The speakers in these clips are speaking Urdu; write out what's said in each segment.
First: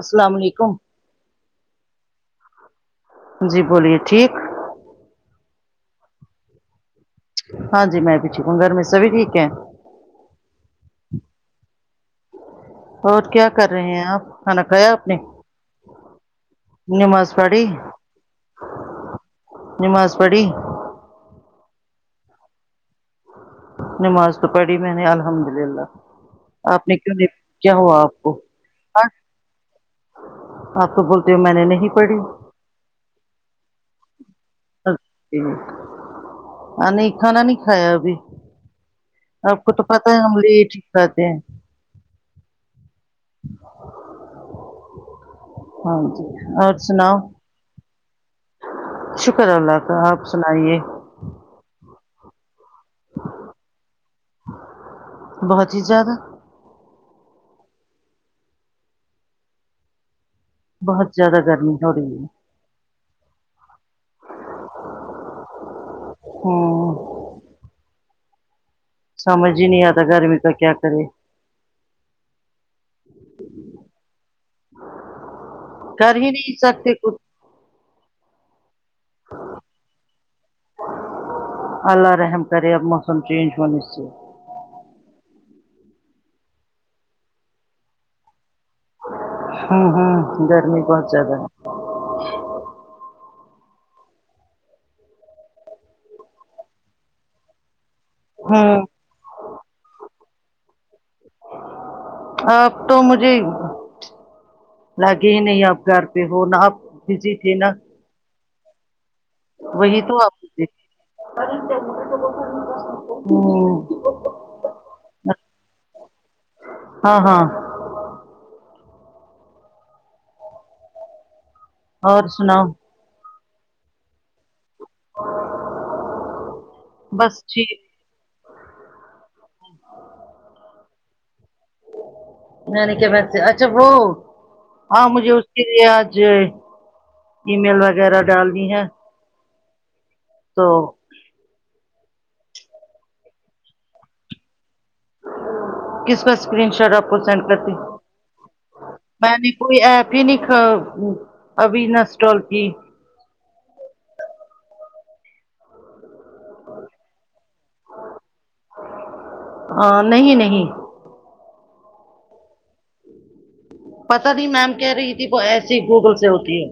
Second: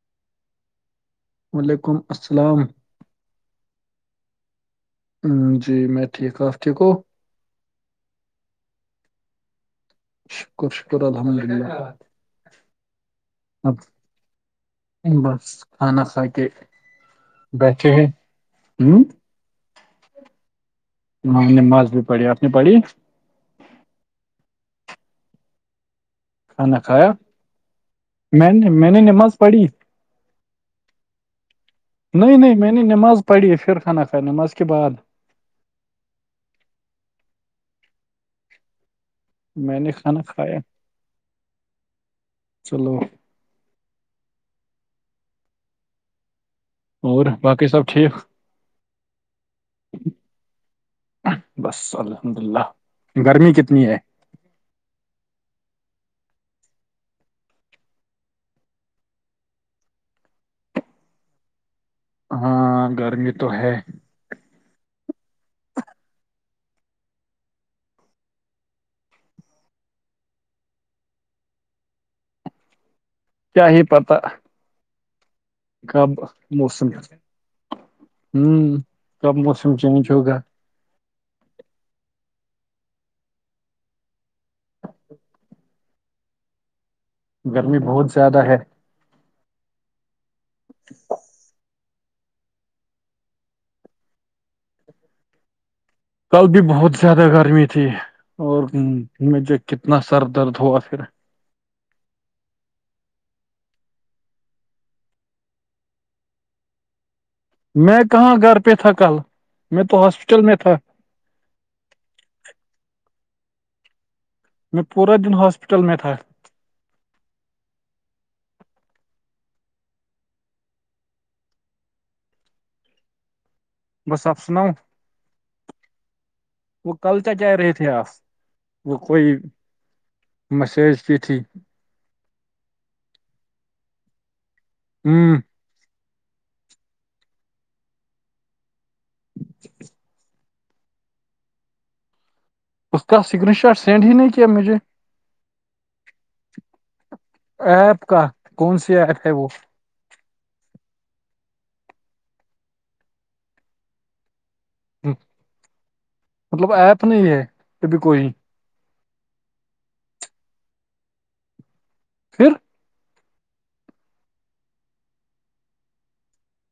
السلام علیکم و ععلیکم السلام جی بولیے ٹھیک جی میں ٹھیک ہ آف کے کو ہاں جی میں بھی ٹھیک ہوں گر میںمیشا بھی ٹھیک ہے شکر شکر الحمد للہ اور کیا کر اب رہے ہیں آپ کھانا کھایا آپ نے بس کھانا کھا کے نماز پڑی کیی نماز پڑھی ہ مز بھی پڑ آپ نے پڑھی نماز تو پڑھی میں نے الحمد للہ کھانا آپ نے کھایا کیوں نہیں کیا ہوا آپ کو میں نے میں نے نماز پڑھی ہاں تو بولتی ہو میں نے نہیں پڑ نہیں نہیں میں نے نماز پڑھی ہے پھر خانہ خا نماز کے بعد ج نہیں کھا نہیں کایا ا بھی آپ کو میں تو نے پت ہے کھانا ہم کھایا لے ٹھیک کرے ہیں چلو ہاں جی ا اور باقی سب ٹھیک شکر اللہ تعالی آپ سنائیے بس الحمد للہ گرمی کتنی ہے بہت ہی زیادہ بہت زیادہ گرمی ہو رہی ہے ہاں گرمی تو ہے ہاں سمجھ ہی نہیں آتا گرمی کا کیا کرے کیا ہی پتہ کب کر ہی نہیں موسم سکتے کچھ ہوں کب موسم چینج ہوگا اللہ رحم کرے اب موسم چینج ہونے سے گرمی بہت زیادہ ہے ہوں ہوں گرمی بہت زیادہ ہے کل بھی بہت زیادہ گرمی تھی اور ہے ہوں مجھے کتنا سر درد ہوا پھر آپ تو مجھے لگے ہی نہیں آپ گھر پہ ہو نہ آپ بزی تھے نہ میں کہاں گھر پہ تھا کل میں وہی تو ہاسپٹل میں آپ تھا ہوں میں پورا دن ہوسپٹل میں تھا ہاں ہاں اور سناؤ بس آپ سناؤ وہ کل کیا بس کہ رہے ٹھیک تھے آپ وہ کوئی مسیج بھی تھی نانی کے بن سے اچھا وہ ہاں مجھے ہ اسکے لیے آج ای میل وغیرہ ڈالنی ہے تو اس کا سگرین شاٹ سینڈ ہی نہیں کیا مجھے کس کا اسکرین شاٹ آپ کو سینڈ کرتی ایپ کا کون سی ایپ ہے میں وہ نے کوئی ایپ پینک ابی نہ اسٹال کی ہمم مطلب ایپ نہیں ہے ابھی کوئی ہاں نہیں نہیں پھر پتا نہیں میم کہہ رہی تھی وہ ایسے ہی گوگل سے ہوتی ہے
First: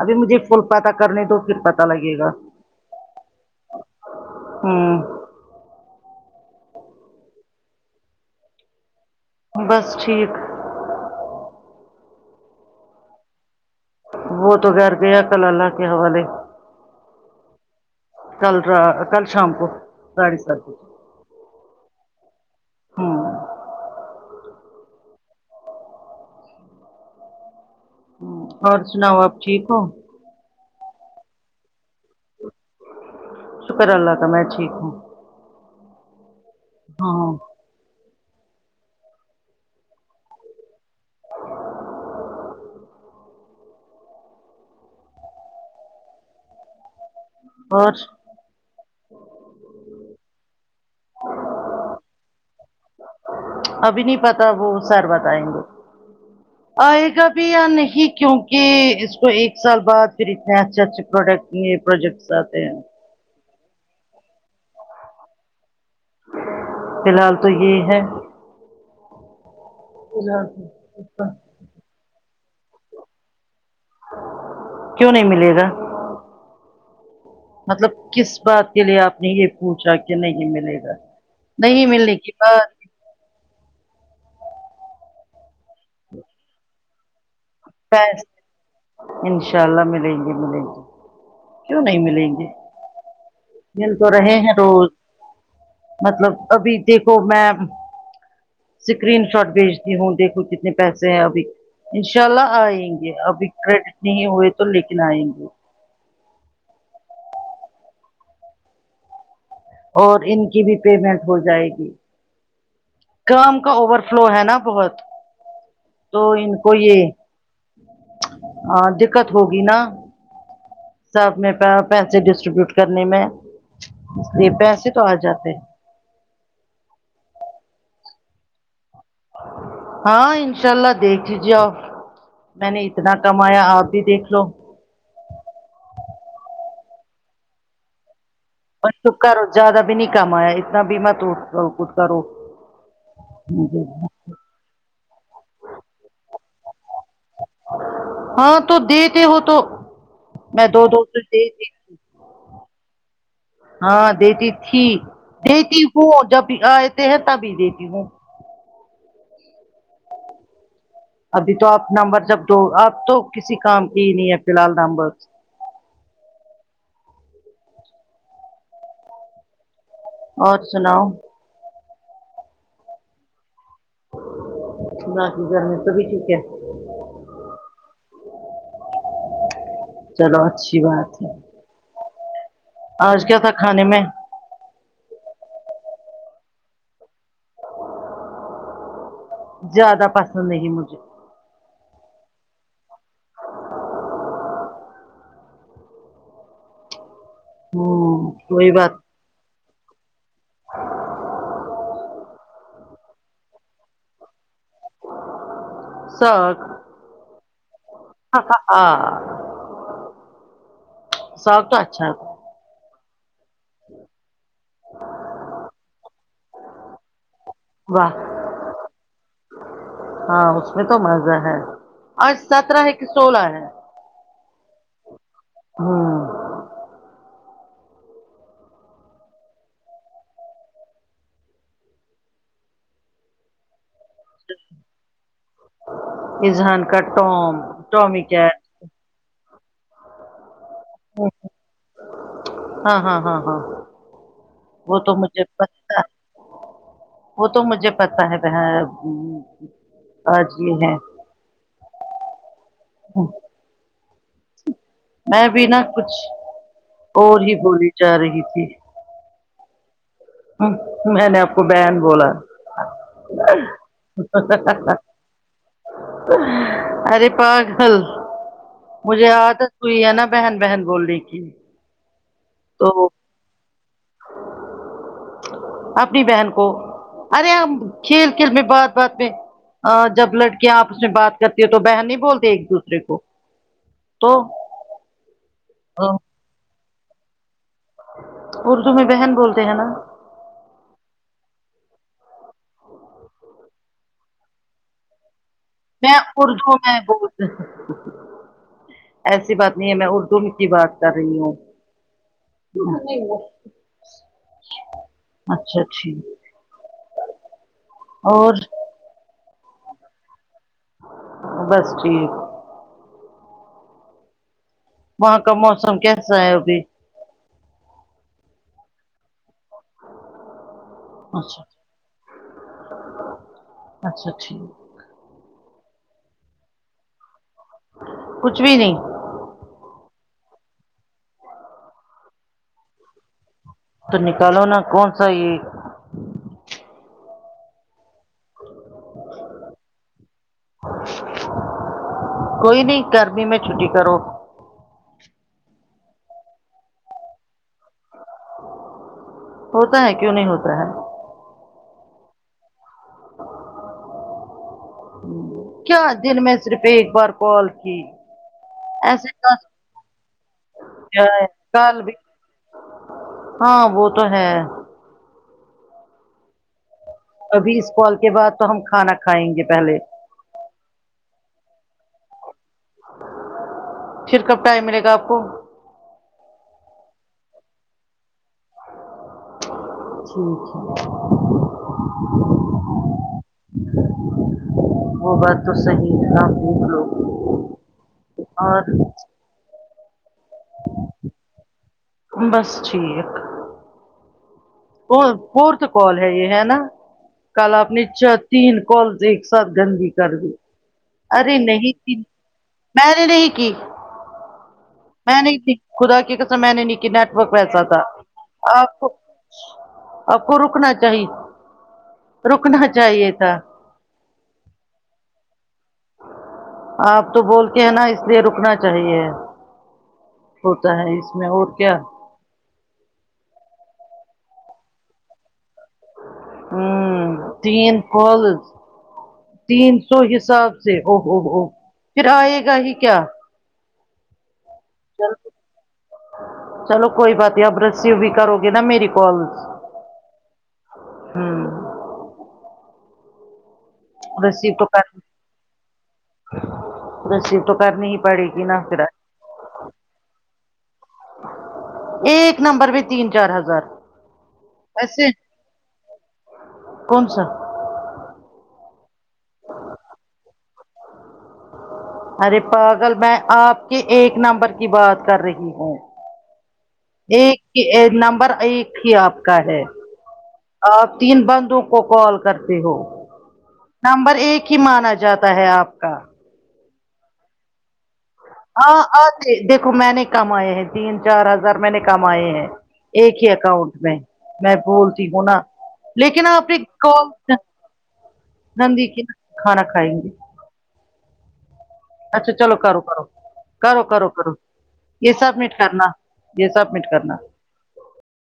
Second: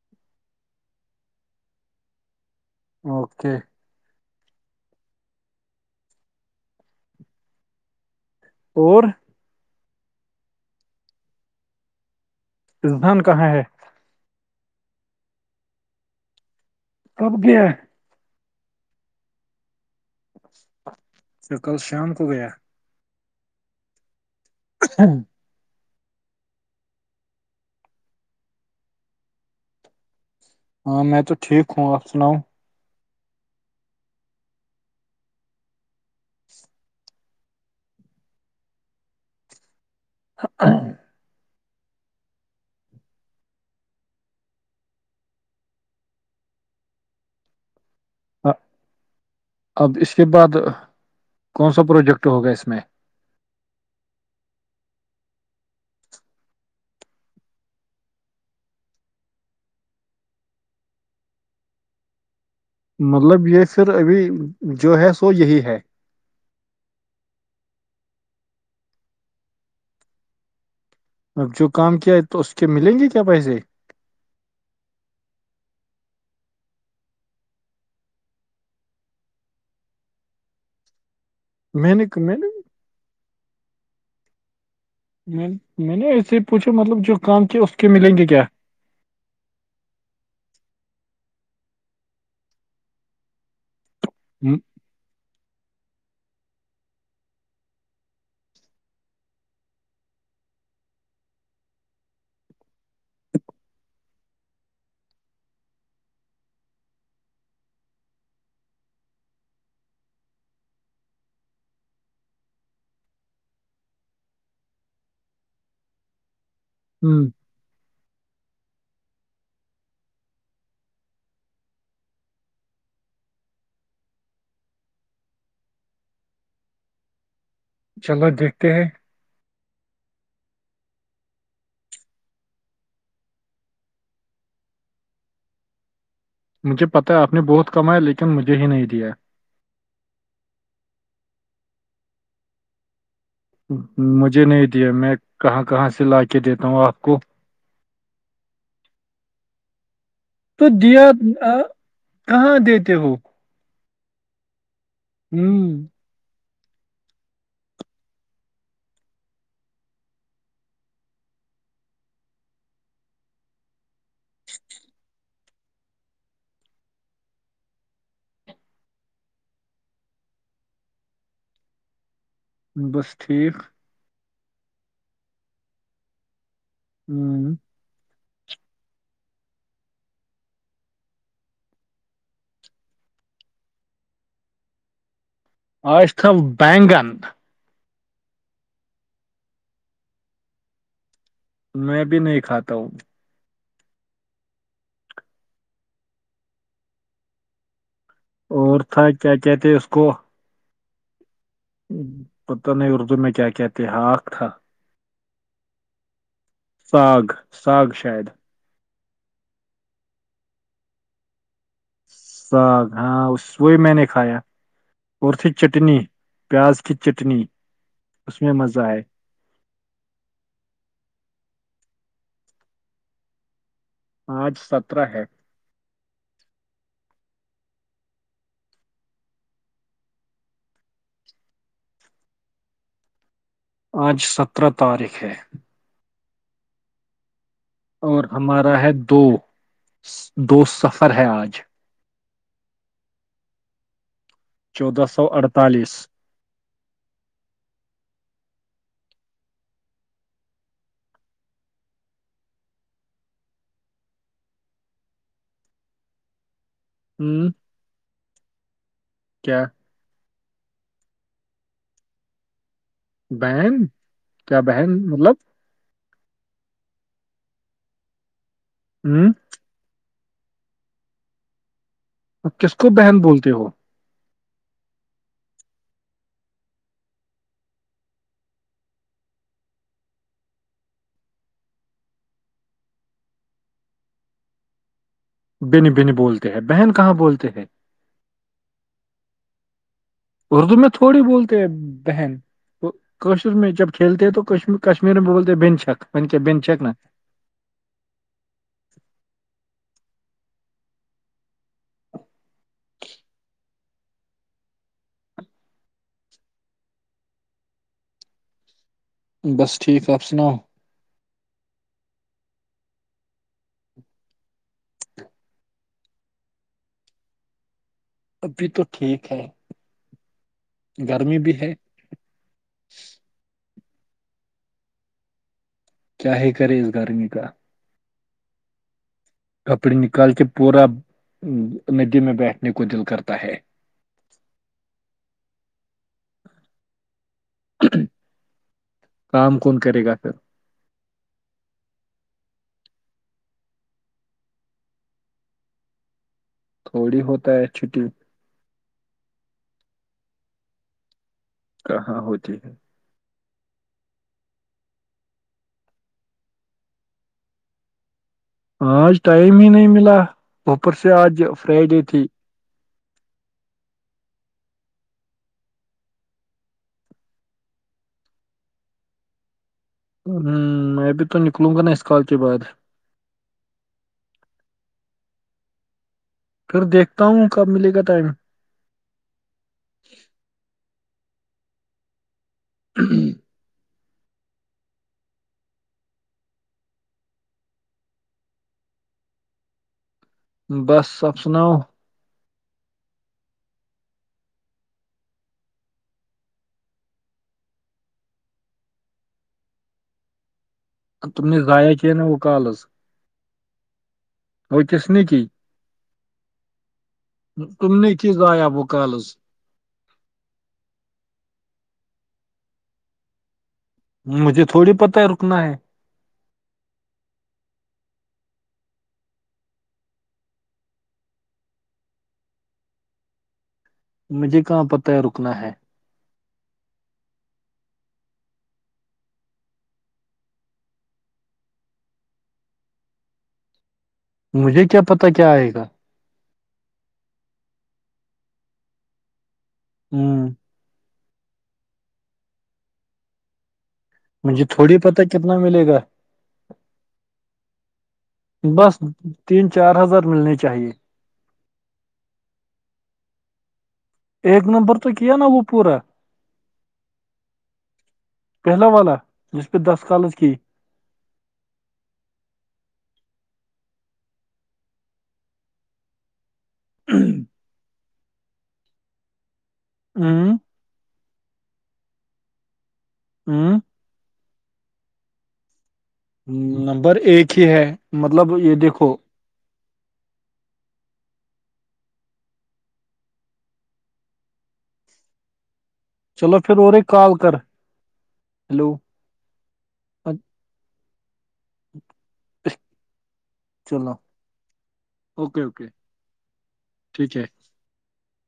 ابھی مجھے فل پتا کرنے دو پھر پتا لگے گا اوکے ہمم اور بس ٹھیک اسدھان کہاں ہے وہ توغیر گیا کل اللہ کے حوالے کب گیا ہے کل ر کل شام کو ساڑھے سات تو کل شام کو گیا ہوں اور سناؤ آپ ٹھیک ہو ہاں میں تو ٹھیک ہوں آپ سناؤ شکر اللہ کا میں ٹھیک ہوں ہاں اور ہاں اب اس کے بعد کون سا پروجیکٹ ہوگا اس میں ابھی نہیں پتا وہ سر بتائیں گے آئے گا بھی یا نہیں کیونکہ اس کو ایک سال بعد پھر اتنے اچھے اچھے پروڈکٹ یہ پروجیکٹس آتے ہیں مطلب یہ پھر ابھی جو ہے سو یہی ہے فی الحال تو یہ ہے پ جا اب جو کام کیا ہے تو اس کے ملیں گے کیا پیسے کیوں نہیں ملے گا مطلب کس بات کے لیے آپ نے یہ پوچھا کہ نہیں ملے گا نہیں میں نے ملنے کی میں نے بات میں میں نے ایسے ہی پوچھا مطلب جو کام کیا اس کے ملیں گے کیا انشاء اللہ ملیں گے ملیں گے کیوں نہیں ملیں گے مل تو رہے ہیں ہم- روز مطلب ابھی دیکھو میں اسکرین شاٹ بھیجتی ہوں دیکھوں کتنے پیسے ہیں ابھی ان شاء اللہ آئیں گے ابھی کریڈٹ نہیں ہوئے تو لیکن آئیں گے اور ان کی بھی پیمنٹ ہو جائے گی کام کا اوور فلو ہے نا بہت تو ان کو یہ ہم، ہاں دقت ہوگی نہا اپ میں پیسے ڈسٹریبیوٹ کرنے میں یہ پیسے تو آ جاتے چلو دیکھتے ہیں ہاں انشاء اللہ دیکھ لیجیے آپ میں نے اتنا کمایا آپ بھی دیکھ لو مجھے پتا ہے آپ نے بہت کمایا لیکن مجھے ہی نہیں دیا بر کرو زیادہ بھی نہیں کام آیا اتنا بھیم تو کر کچھ کرو مجھے نہیں دیا میں کہاں کہاں سے لا کے دیتا ہوں آپ کو ہاں تو دیتے ہو تو میں تو دو دو دیا دیتے آ، کہاں دیتے ہو ہاں دیتی تھی ہ دیتی ہوں جب آتے ہیں تبھی دیتی ہوں ابھی تو آپ نمبر جب دو آپ تو کسی کام کی نہیں ہے فی الحال نمبر اور سناؤ بس ٹھیک نہ کی کرنے تو بھی ٹھیک ہے ہوں چلو اچھی بات ہے آج کیا تھا کھانے میں اج تھا بینگن زیادہ پسند نہیں مجھے میں بھی نہیں کھاتا ہوں ہاں اور تھا کیا کہتے اس کو پت نہیں اردو میں کیا کہتے ہق تھا ساگ ساگ ساگ شاید ہاں سو کا ساگ ہاں اس وہ میں نے کھایا اور تھی چٹنی پیاز کی چٹنی واہ اس میں مزہ آئے ہاں اس میں تو مزہ ہے اور سترہ ہے کہ سولہ ہے آج سترہ ہے ہاں آج سترہ تاریخ ہے اذہان کا ٹوم ٹومی اور کیٹ ہمارا ہے دو دو سفر ہے آج ہاں ہاں ہاں ہاں وہ چودہ تو سو مجھے اڑتالیس پتا وہ تو مجھے پتا ہے آج بھی ہے میں بھی نہا کچھ ہ اور ہی بولی جا رہی تھی کیا میں نے آپ کو بہن بولا بہن کیا بہن مطلب ارے پاگل مجھے ہ یاد ہے کوئی ہے نا بہن بہن بولنے کی کس کو تو بہن بولتے ہو اپنی بہن کو ارے ہم کھیل کھیل میں بات بات میں جب لڑکیاں اپ میں بات کرتی ہو تو بہن نہیں بولتی ایک دوسرے کو تو بن بن بولتے ہیں بہن کہاں بولتے ہیں اردو میں بہن بولتے ہیں نا اردو میں تھوڑی بولتے ہیں بہن کشر میں جب کھیلتے ہیں تو کش کشمیر میں بولتے بنچ میں اردو میں بہت پند ایسی بات نہیں ہے میں اردو میں کی بات کر رہی ہوں نہیں نہیں اچھا ٹھیک اور بس ٹھیک اپ سناو بس ٹھیک وہاں کا موسم کیسا ہے ابھی ابھی تو ٹھیک ہے گرمی بھی اچھا ہے اچھا ٹھیک کیا ہی کرے اس گرمی کا کچھ بھی نہیں کپڑے نکال کے پورا ندی میں بیٹھنے کو دل کرتا ہے تو نکالو نا کون سا یہ کام کون کرے گا پھر کوئی نہیں گرمی میں چھٹی کرو تھوڑی ہوتا ہے چھٹی ہوتا ہے کیوں نہیں ہوتا ہے کہاں ہوتی ہے کیا دن میں صرف ایک بار کال کی اج ایسے ٹائم ہی کیا نہیں ملا بپر سے اج ہے فرائیڈے کل بھی تھی ہاں وہ تو ہے ابھی اس کال کے بعد تو ہم کھانا کھائیں گے پہلے ہوں میں ابھی تو نکلوں گا نا اس کال کے بعد پھر کب ٹائم ملے گا اپ کو پھر دیکھتا ہوں کب ملے گا ٹائم ٹھیک ہے ہ وہ بات تو صحی تھا لو اور بس اپ سناو بس ٹھیک تو فورتھ کال ہے یہ ہے نا کل اپ نے چ تین کالز ایک ساتھ گندگی کر دی تم ارے نے نہیں ضائع کیا کی نا وہ کالز میں نے نہیں کی وہ کس نے میں کی نہیں خدا کی کسم میں نے نہیں کی نیٹورک ویسا تھا تم نے کی ضائع وہ اپ کو کالز اپ کو رکنا چاہیے رکنا چاہیے تھا مجھے تھوڑی پتہ ہے رکنا ہے اپ تو بول کے ہے نا اس لیے رکنا چاہیے ہوتا ہے اس میں اور کیا مجھے کہاں پتہ ہے رکنا ہے ہوں تین پالز تین سو حساب سے اووو پھر ائے گا ہی کیا مجھے کیا پتا کیا آئے گا چلو کوئی بات نہیں اب رسیو بھی کرو گے نا میری کال ہوم ہوں مجھے ریسیو تو تھوڑی کر پتہ کتنا ملے گا ریسیو تو کرنی ہی پڑے گی نا بس پھر تین چار ہزار ملنے چاہیے ایک نمبر پہ تین چار ہزار ایک نمبر تو ایسے کیا نا وہ پورا کون سا پہلا والا جس پہ دس کالج کی ارے پاگل میں آپ کے ایک نمبر کی بات کر رہی ہوں ایک نمبر ایک ہی آپ کا ہے ہمم آپ تین بندوں کو کال کرتے ہو ہمم نمبر ایک ہی مانا جاتا ہے آپ کا نمبر ایک ہی ہے مطلب یہ ہاں دیکھو آتے دیکھو میں نے کمائے ہیں تین چار ہزار میں نے کمائے ہیں ایک ہی اکاؤنٹ میں میں بولتی ہوں نا لیکن چلو آپ اپنی پھر اور ایک کال کر ہیلو نندی کھانا کھائیں گے اچ- اچھا چلو کرو کرو کرو چلو کرو کرو یہ سب اوکے مٹ اوکے کرنا یہ سب مٹ کرنا ٹھیک ہے